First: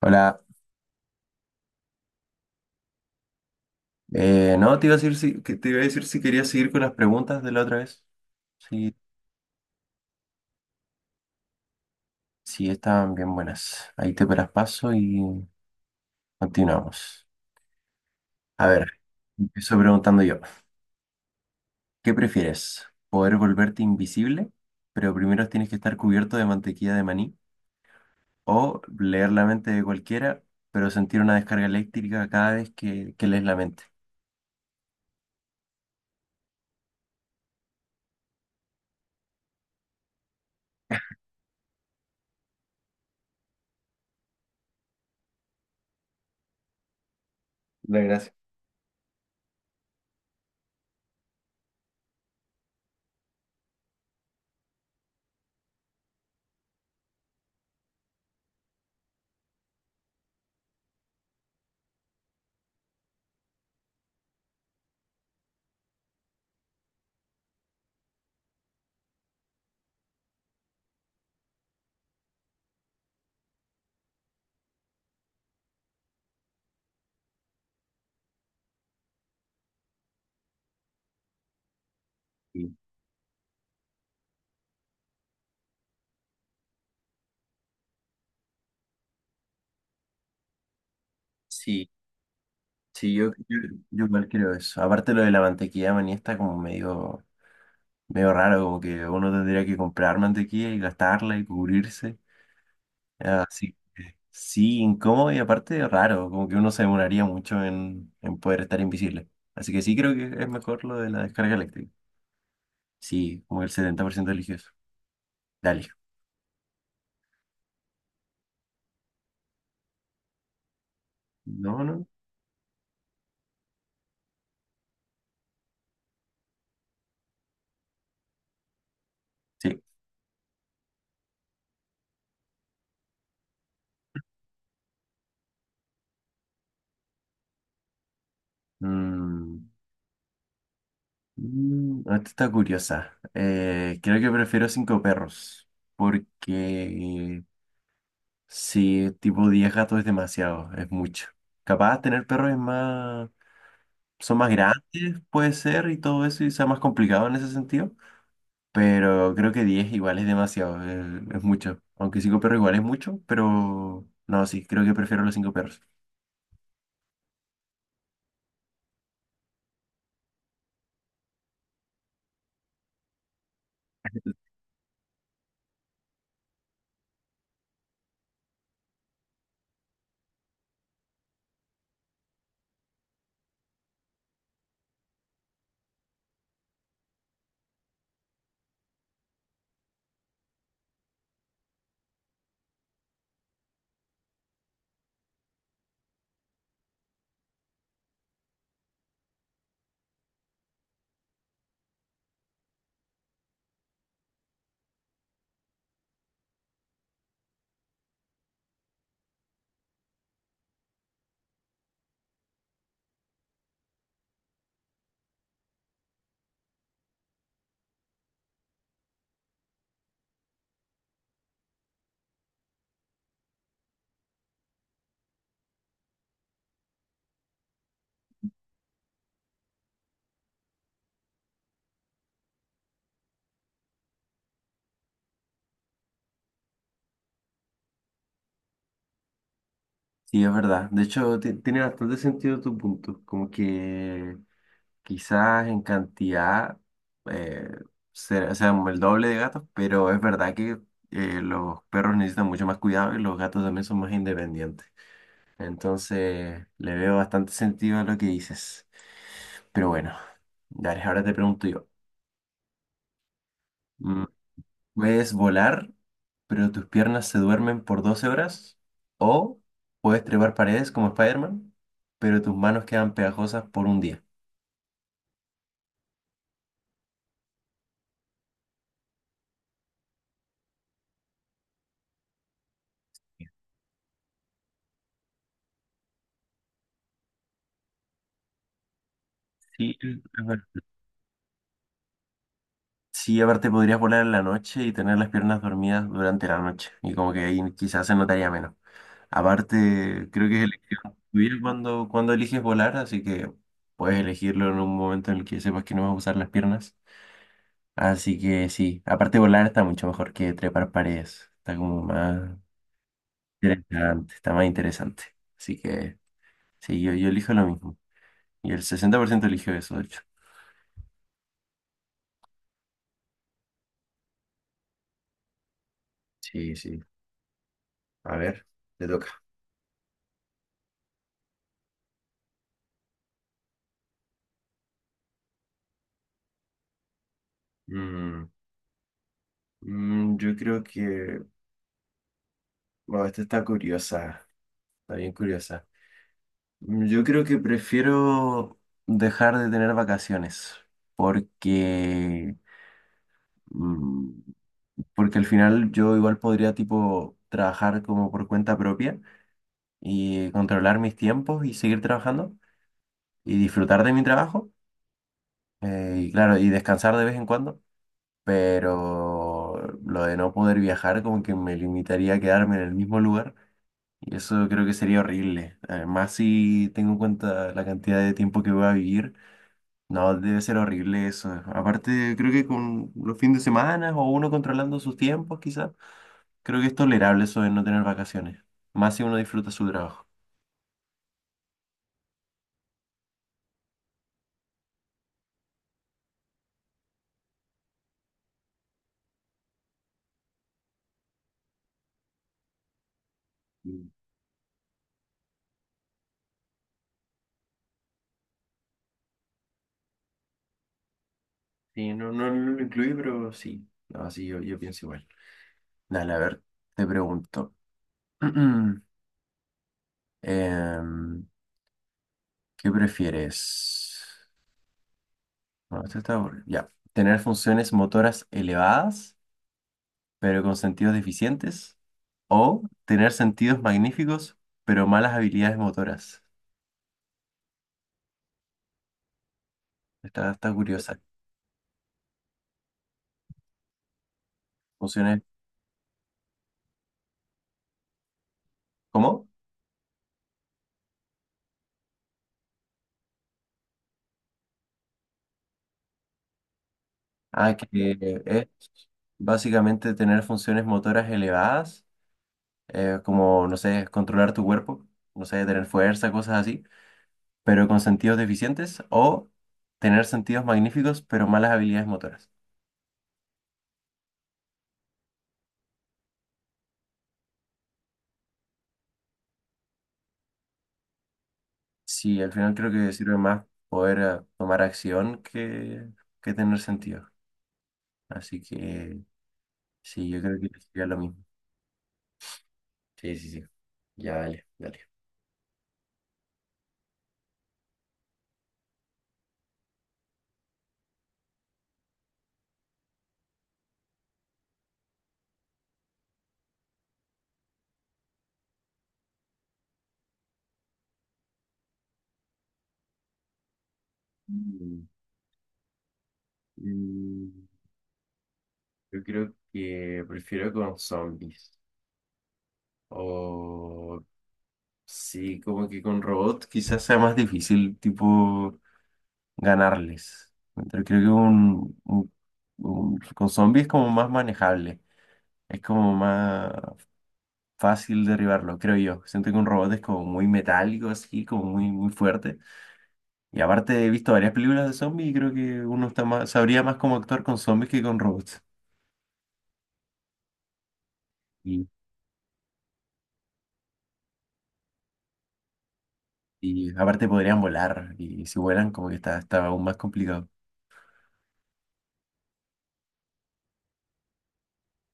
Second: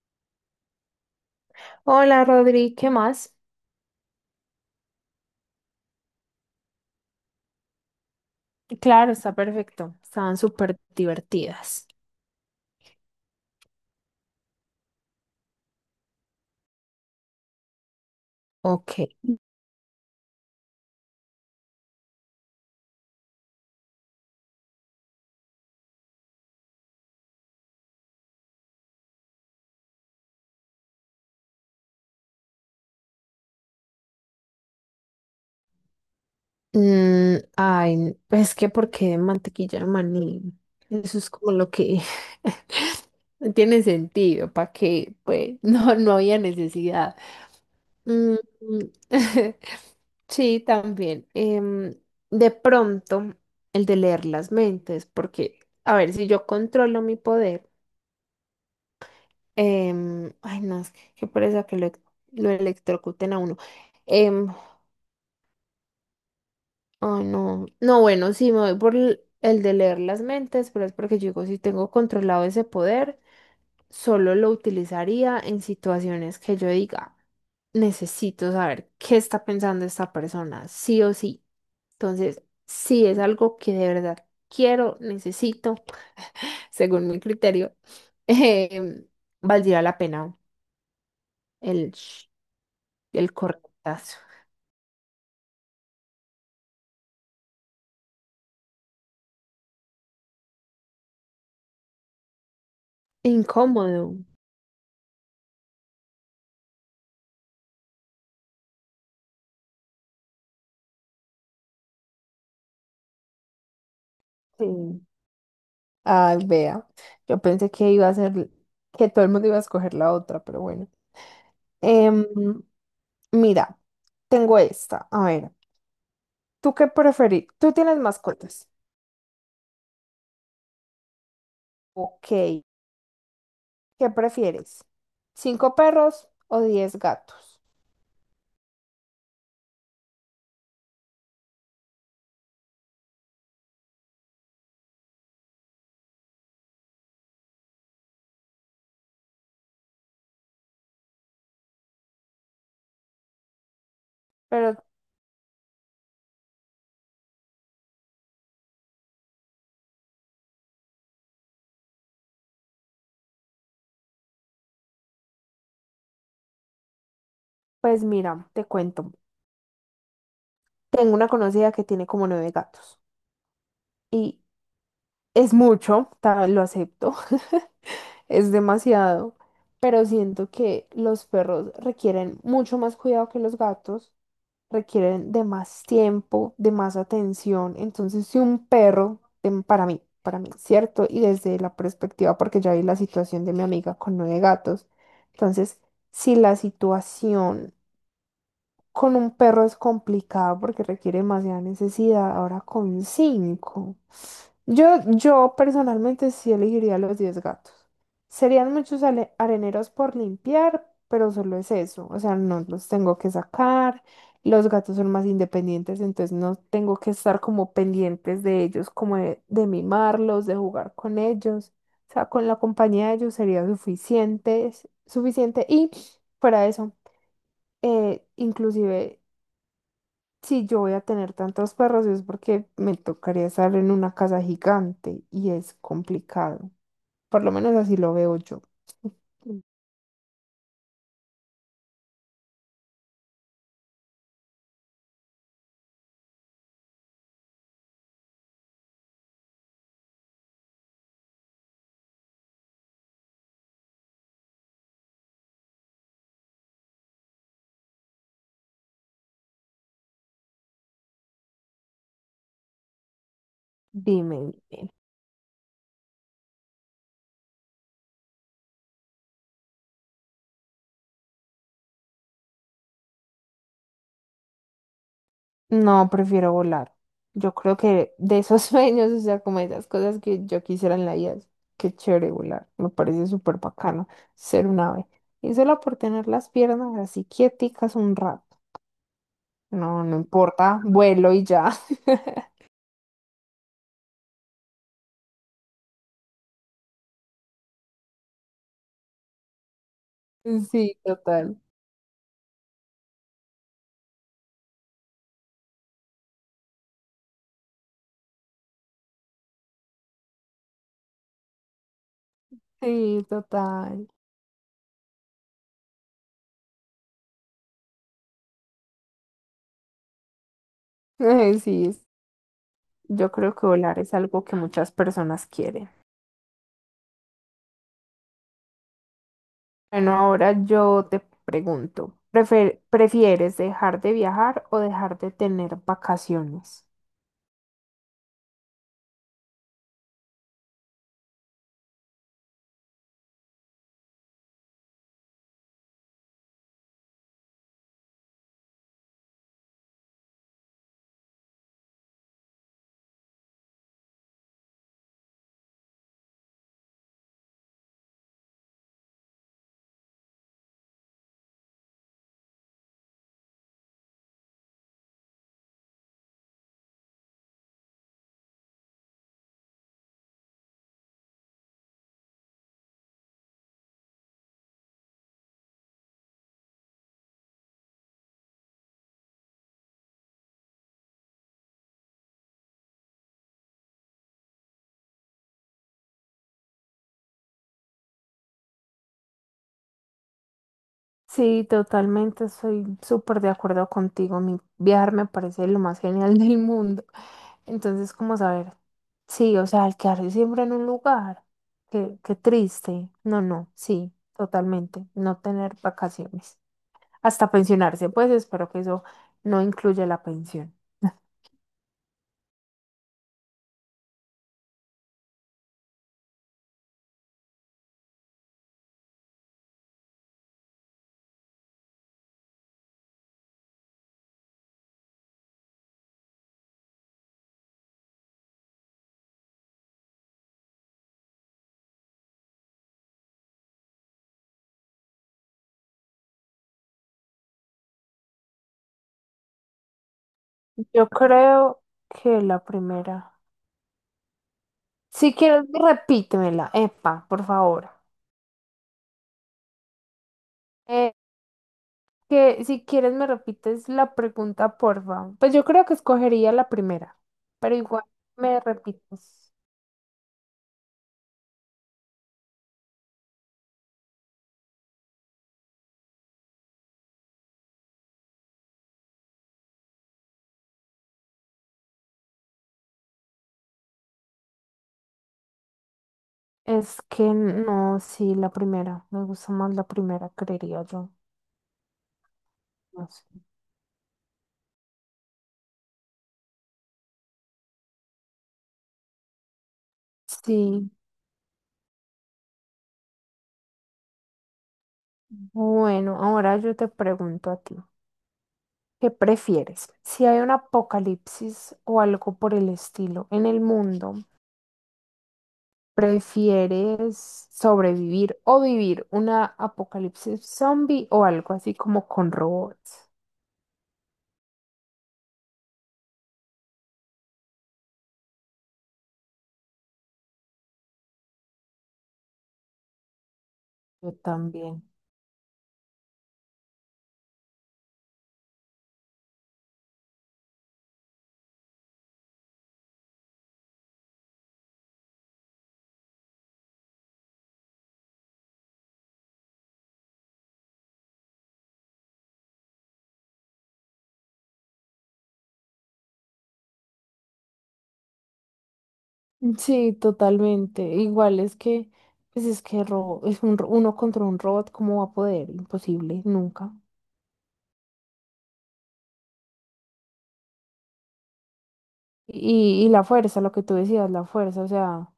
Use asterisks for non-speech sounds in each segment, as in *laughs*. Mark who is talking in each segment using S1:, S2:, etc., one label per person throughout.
S1: Hola,
S2: Hola Rodri, ¿qué más?
S1: no, te iba a decir si, que te iba a decir si querías seguir con las preguntas de la otra vez. Sí,
S2: Claro, está perfecto. Estaban súper divertidas.
S1: sí, estaban bien buenas. Ahí te paras paso y continuamos. A ver,
S2: Ok.
S1: empiezo preguntando yo. ¿Qué prefieres? ¿Poder volverte invisible, pero primero tienes que estar cubierto de mantequilla de maní? ¿O leer la mente de cualquiera, pero sentir una descarga eléctrica cada vez que lees la mente?
S2: Ay, es que ¿por qué mantequilla de maní? Eso es como lo que *laughs* no tiene sentido, ¿para qué? Pues no, no había necesidad.
S1: La gracia.
S2: Mm, *laughs* sí, también. De pronto, el de leer las mentes, porque, a ver, si yo controlo mi poder. Ay, no, es que qué pereza que lo electrocuten a uno. Em, Ay, no. No, bueno, sí, me voy por el de leer las mentes, pero es porque yo digo, si tengo controlado ese poder, solo lo utilizaría en situaciones que yo diga, necesito saber qué está pensando esta persona, sí o sí. Entonces, si es algo que de verdad quiero, necesito, según mi criterio, *laughs* em, valdría la pena
S1: Sí,
S2: el, sh-
S1: sí,
S2: el
S1: yo
S2: cortazo.
S1: igual creo eso. Aparte lo de la mantequilla de maní está como medio raro, como que uno tendría que comprar mantequilla y gastarla y cubrirse. Así,
S2: Incómodo.
S1: sí, sí, incómodo y aparte raro, como que uno se demoraría mucho en poder estar invisible. Así que sí creo que es mejor lo de la descarga eléctrica. Sí, como el 70%
S2: Sí.
S1: religioso. Dale.
S2: Ay, vea. Yo pensé que iba a ser, que todo el mundo iba a escoger la otra, pero bueno.
S1: No, no.
S2: Em, Mira, tengo esta. A ver, ¿tú qué preferís? ¿Tú tienes mascotas?
S1: Sí.
S2: Ok. ¿Qué prefieres? ¿Cinco perros o 10 gatos?
S1: Mm, ah, esta está curiosa. Creo que prefiero cinco perros porque... Sí, tipo 10 gatos es demasiado, es mucho. Capaz tener perros es más, son más
S2: Pero,
S1: grandes, puede ser, y todo eso, y sea más complicado en ese sentido. Pero creo que 10 igual es demasiado, es mucho. Aunque 5 perros igual es mucho, pero no, sí, creo que prefiero los 5 perros.
S2: pues mira, te cuento. Tengo una conocida que tiene como nueve gatos. Y es mucho, lo acepto. *laughs* Es demasiado, pero siento que los perros requieren mucho más cuidado que los gatos, requieren de más tiempo, de más atención. Entonces, si un perro, para mí, cierto, y desde la perspectiva, porque ya vi la situación de mi amiga con nueve gatos, entonces, si la situación con un perro es complicado porque requiere demasiada necesidad. Ahora con cinco. Yo personalmente sí elegiría los 10 gatos. Serían muchos areneros por limpiar, pero solo es eso. O sea, no los tengo que sacar. Los gatos son más independientes, entonces no tengo que estar como pendientes de ellos, como de mimarlos, de jugar con ellos. O sea, con la compañía de ellos sería suficiente, suficiente. Y fuera de eso inclusive si yo voy a tener tantos perros es porque me tocaría estar en una casa gigante y es complicado. Por lo menos así lo veo yo.
S1: Sí, es verdad. De hecho, tiene bastante sentido tu punto. Como que quizás en cantidad eh, sean el doble de gatos, pero es verdad que los perros necesitan mucho más cuidado y los gatos también son más independientes. Entonces le veo bastante sentido a lo que dices. Pero bueno, dale, ahora te pregunto yo. Mm,
S2: Dime,
S1: ¿Puedes volar, pero tus piernas se duermen por 12 horas? ¿O puedes trepar paredes como Spider-Man, pero tus manos quedan pegajosas por un día?
S2: no, prefiero volar. Yo creo que de esos *laughs* sueños, o sea, como esas cosas que yo quisiera en la vida, qué chévere volar. Me parece súper bacano ser un ave. Y solo por tener las piernas así quieticas un rato.
S1: Sí,
S2: No, no importa,
S1: es
S2: vuelo y ya. *laughs*
S1: Sí, aparte podrías volar en la noche y tener las piernas dormidas durante la noche. Y como que ahí quizás se notaría menos. Aparte, creo que es
S2: Sí,
S1: elección tuya
S2: total.
S1: cuando eliges volar, así que puedes elegirlo en un momento en el que sepas que no vas a usar las piernas. Así que sí, aparte volar está mucho mejor que trepar paredes. Está como más
S2: Sí, total.
S1: interesante, está más interesante. Así que sí, yo elijo lo mismo. Y el 60% eligió eso, de hecho.
S2: *laughs* Sí, yo creo que volar es algo que muchas personas quieren.
S1: Sí, sí. A ver, te toca.
S2: Bueno, ahora yo te pregunto, ¿¿prefieres dejar de viajar o dejar de tener vacaciones?
S1: Mm, yo creo que bueno, esta está curiosa, está bien curiosa. Mm, yo creo que prefiero dejar de tener vacaciones porque, mm, porque al final yo igual podría tipo trabajar como por cuenta propia y controlar mis tiempos y seguir trabajando y disfrutar de mi trabajo y claro, y descansar de vez en cuando, pero lo de no poder viajar como que me limitaría a quedarme en el mismo lugar. Y eso creo que sería horrible. Además, si tengo en cuenta la cantidad de tiempo que voy a vivir, no, debe ser horrible eso. Aparte, creo que con los fines de semana o uno controlando sus tiempos, quizás, creo que es tolerable eso de no tener vacaciones. Más si uno disfruta su trabajo.
S2: Sí, totalmente, estoy súper de acuerdo contigo. Mi viajar me parece lo más genial *laughs* del mundo. Entonces, ¿como saber? Sí, o sea, al quedarse siempre en un lugar, qué triste. No, no,
S1: Mm.
S2: sí, totalmente, no tener vacaciones. Hasta pensionarse, pues espero que eso no incluya la pensión.
S1: Sí, no, no, no lo incluí, pero sí. No, sí, yo pienso igual. Dale, a ver, te pregunto. *clears throat* Em, ¿qué prefieres? No, esto está aburrido. Ya. ¿Tener funciones motoras elevadas, pero con sentidos deficientes, o tener sentidos magníficos, pero malas habilidades motoras? Está, está
S2: Yo
S1: curiosa.
S2: creo que la primera. Si
S1: Funciones,
S2: quieres, repítemela, epa, por favor.
S1: ¿cómo?
S2: Eh, que si quieres me repites la pregunta, por favor. Pues yo creo que escogería la primera, pero
S1: Ah, que
S2: igual me
S1: es
S2: repites.
S1: básicamente tener funciones motoras elevadas, como, no sé, controlar tu cuerpo, no sé, tener fuerza, cosas así, pero con sentidos deficientes, o tener sentidos magníficos, pero malas habilidades motoras.
S2: Es que no, sí, la primera. Me gusta más la primera, creería yo.
S1: Sí, al final creo
S2: No
S1: que sirve
S2: sé.
S1: más poder tomar acción que tener sentido. Así que... Sí, yo creo que
S2: Sí,
S1: sería lo mismo. Sí, sí, sí. Ya, dale, dale.
S2: bueno, ahora yo te pregunto a ti, ¿qué prefieres? Si hay un apocalipsis o algo por el estilo en el mundo, ¿prefieres sobrevivir o vivir una apocalipsis zombie o algo así como con robots?
S1: Mm, Mm, Yo creo que prefiero con zombies.
S2: Yo
S1: O
S2: también.
S1: sí, como que con robots quizás sea más difícil, tipo, ganarles. Pero creo que con zombies es como más manejable. Es como más fácil derribarlo, creo yo. Siento que un robot es como muy metálico, así, como muy fuerte. Y aparte he visto varias películas de zombies y creo que uno está más, sabría más cómo actuar con zombies que con robots.
S2: Sí, totalmente. Igual es que,
S1: Y,
S2: pues es que uno contra un robot, ¿cómo va a poder? Imposible, nunca.
S1: y aparte podrían volar y si vuelan como que está, está aún más complicado.
S2: Y la fuerza, lo que tú decías, la fuerza, o sea,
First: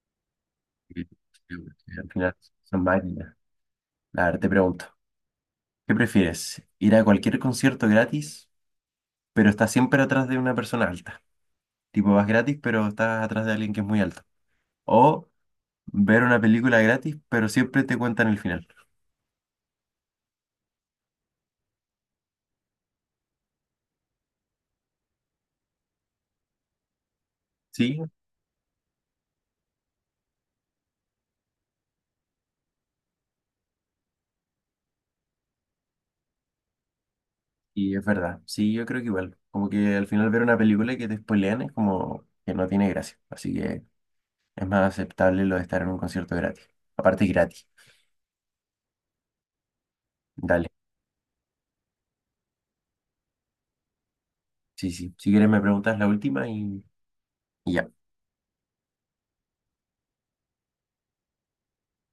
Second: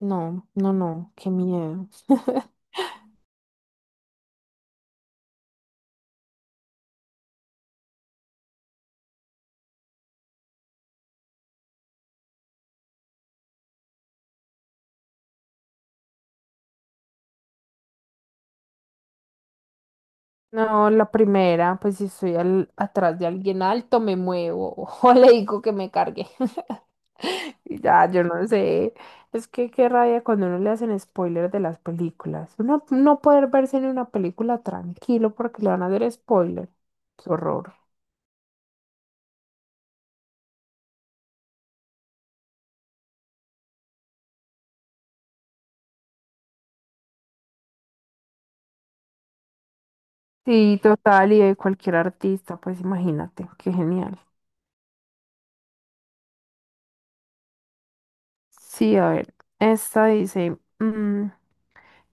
S2: no, no,
S1: Y-
S2: no, qué miedo.
S1: y al final son máquinas. A ver, te pregunto, ¿qué prefieres? ¿Ir a cualquier concierto gratis, pero estás siempre atrás de una persona alta? Tipo, vas gratis, pero estás atrás de alguien que es muy alto. ¿O ver una película gratis, pero siempre te cuentan el final?
S2: No, la primera, pues si estoy atrás de alguien alto, me muevo *laughs* o le digo que me cargue. *laughs* Y
S1: ¿Sí?
S2: ya, yo no sé. Es que qué rabia cuando uno le hacen spoilers de las películas. Uno no poder verse en una película tranquilo porque le van a hacer spoiler. Qué horror.
S1: Y es verdad, sí, yo creo que igual, como que al final ver una película y que te spoilean es como que no tiene gracia, así que es más aceptable lo de estar en un concierto gratis, aparte gratis, dale,
S2: Sí, total, y de cualquier artista, pues imagínate, qué genial.
S1: sí, sí, si quieres me preguntas la última y ya.
S2: Sí, a ver, esta dice,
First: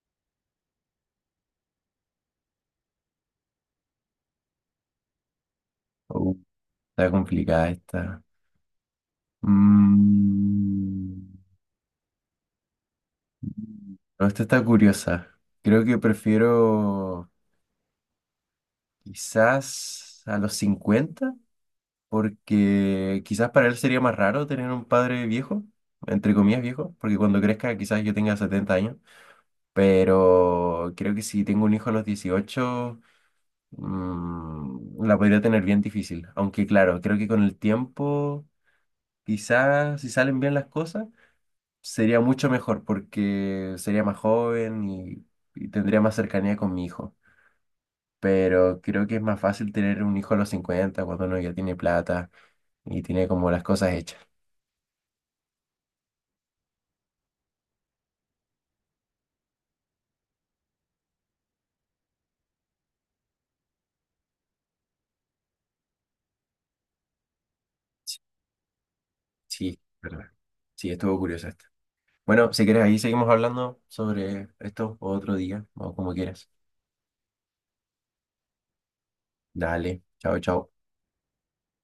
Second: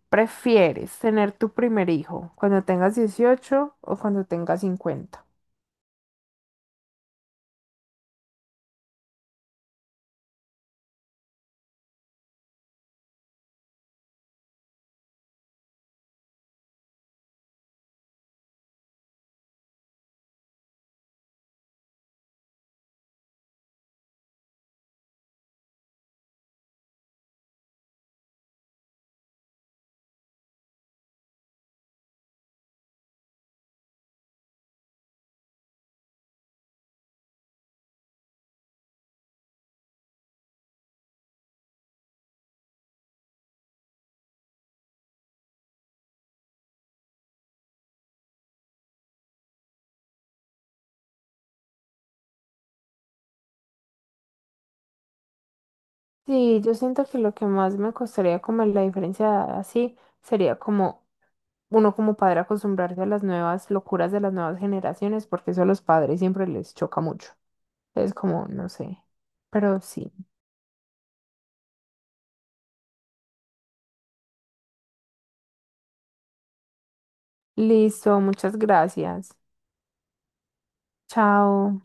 S2: ¿prefieres tener tu primer hijo cuando tengas 18 o cuando tengas 50?
S1: Uh, está complicada esta. Mm. No, esta está curiosa, creo que prefiero quizás a los 50 porque quizás para él sería más raro tener un padre viejo, entre comillas viejo, porque cuando crezca quizás yo tenga 70 años, pero creo que si tengo un hijo a los 18 mm, la podría tener bien difícil, aunque claro, creo que con el tiempo, quizás si salen bien las cosas, sería mucho mejor porque sería más joven y tendría más cercanía con mi hijo. Pero creo que es más fácil tener un hijo a los 50 cuando uno ya tiene plata y tiene como las cosas hechas.
S2: Sí, yo siento que lo que más me costaría como la diferencia de edad así sería como uno como padre acostumbrarse a las nuevas locuras de las nuevas generaciones, porque eso a los padres siempre les choca mucho. Es como, no sé,
S1: Sí,
S2: pero sí.
S1: verdad. Sí, estuvo curiosa esta. Bueno, si quieres, ahí seguimos hablando sobre esto otro día o como quieras.
S2: Listo, muchas gracias.
S1: Dale, chao, chao.
S2: Chao.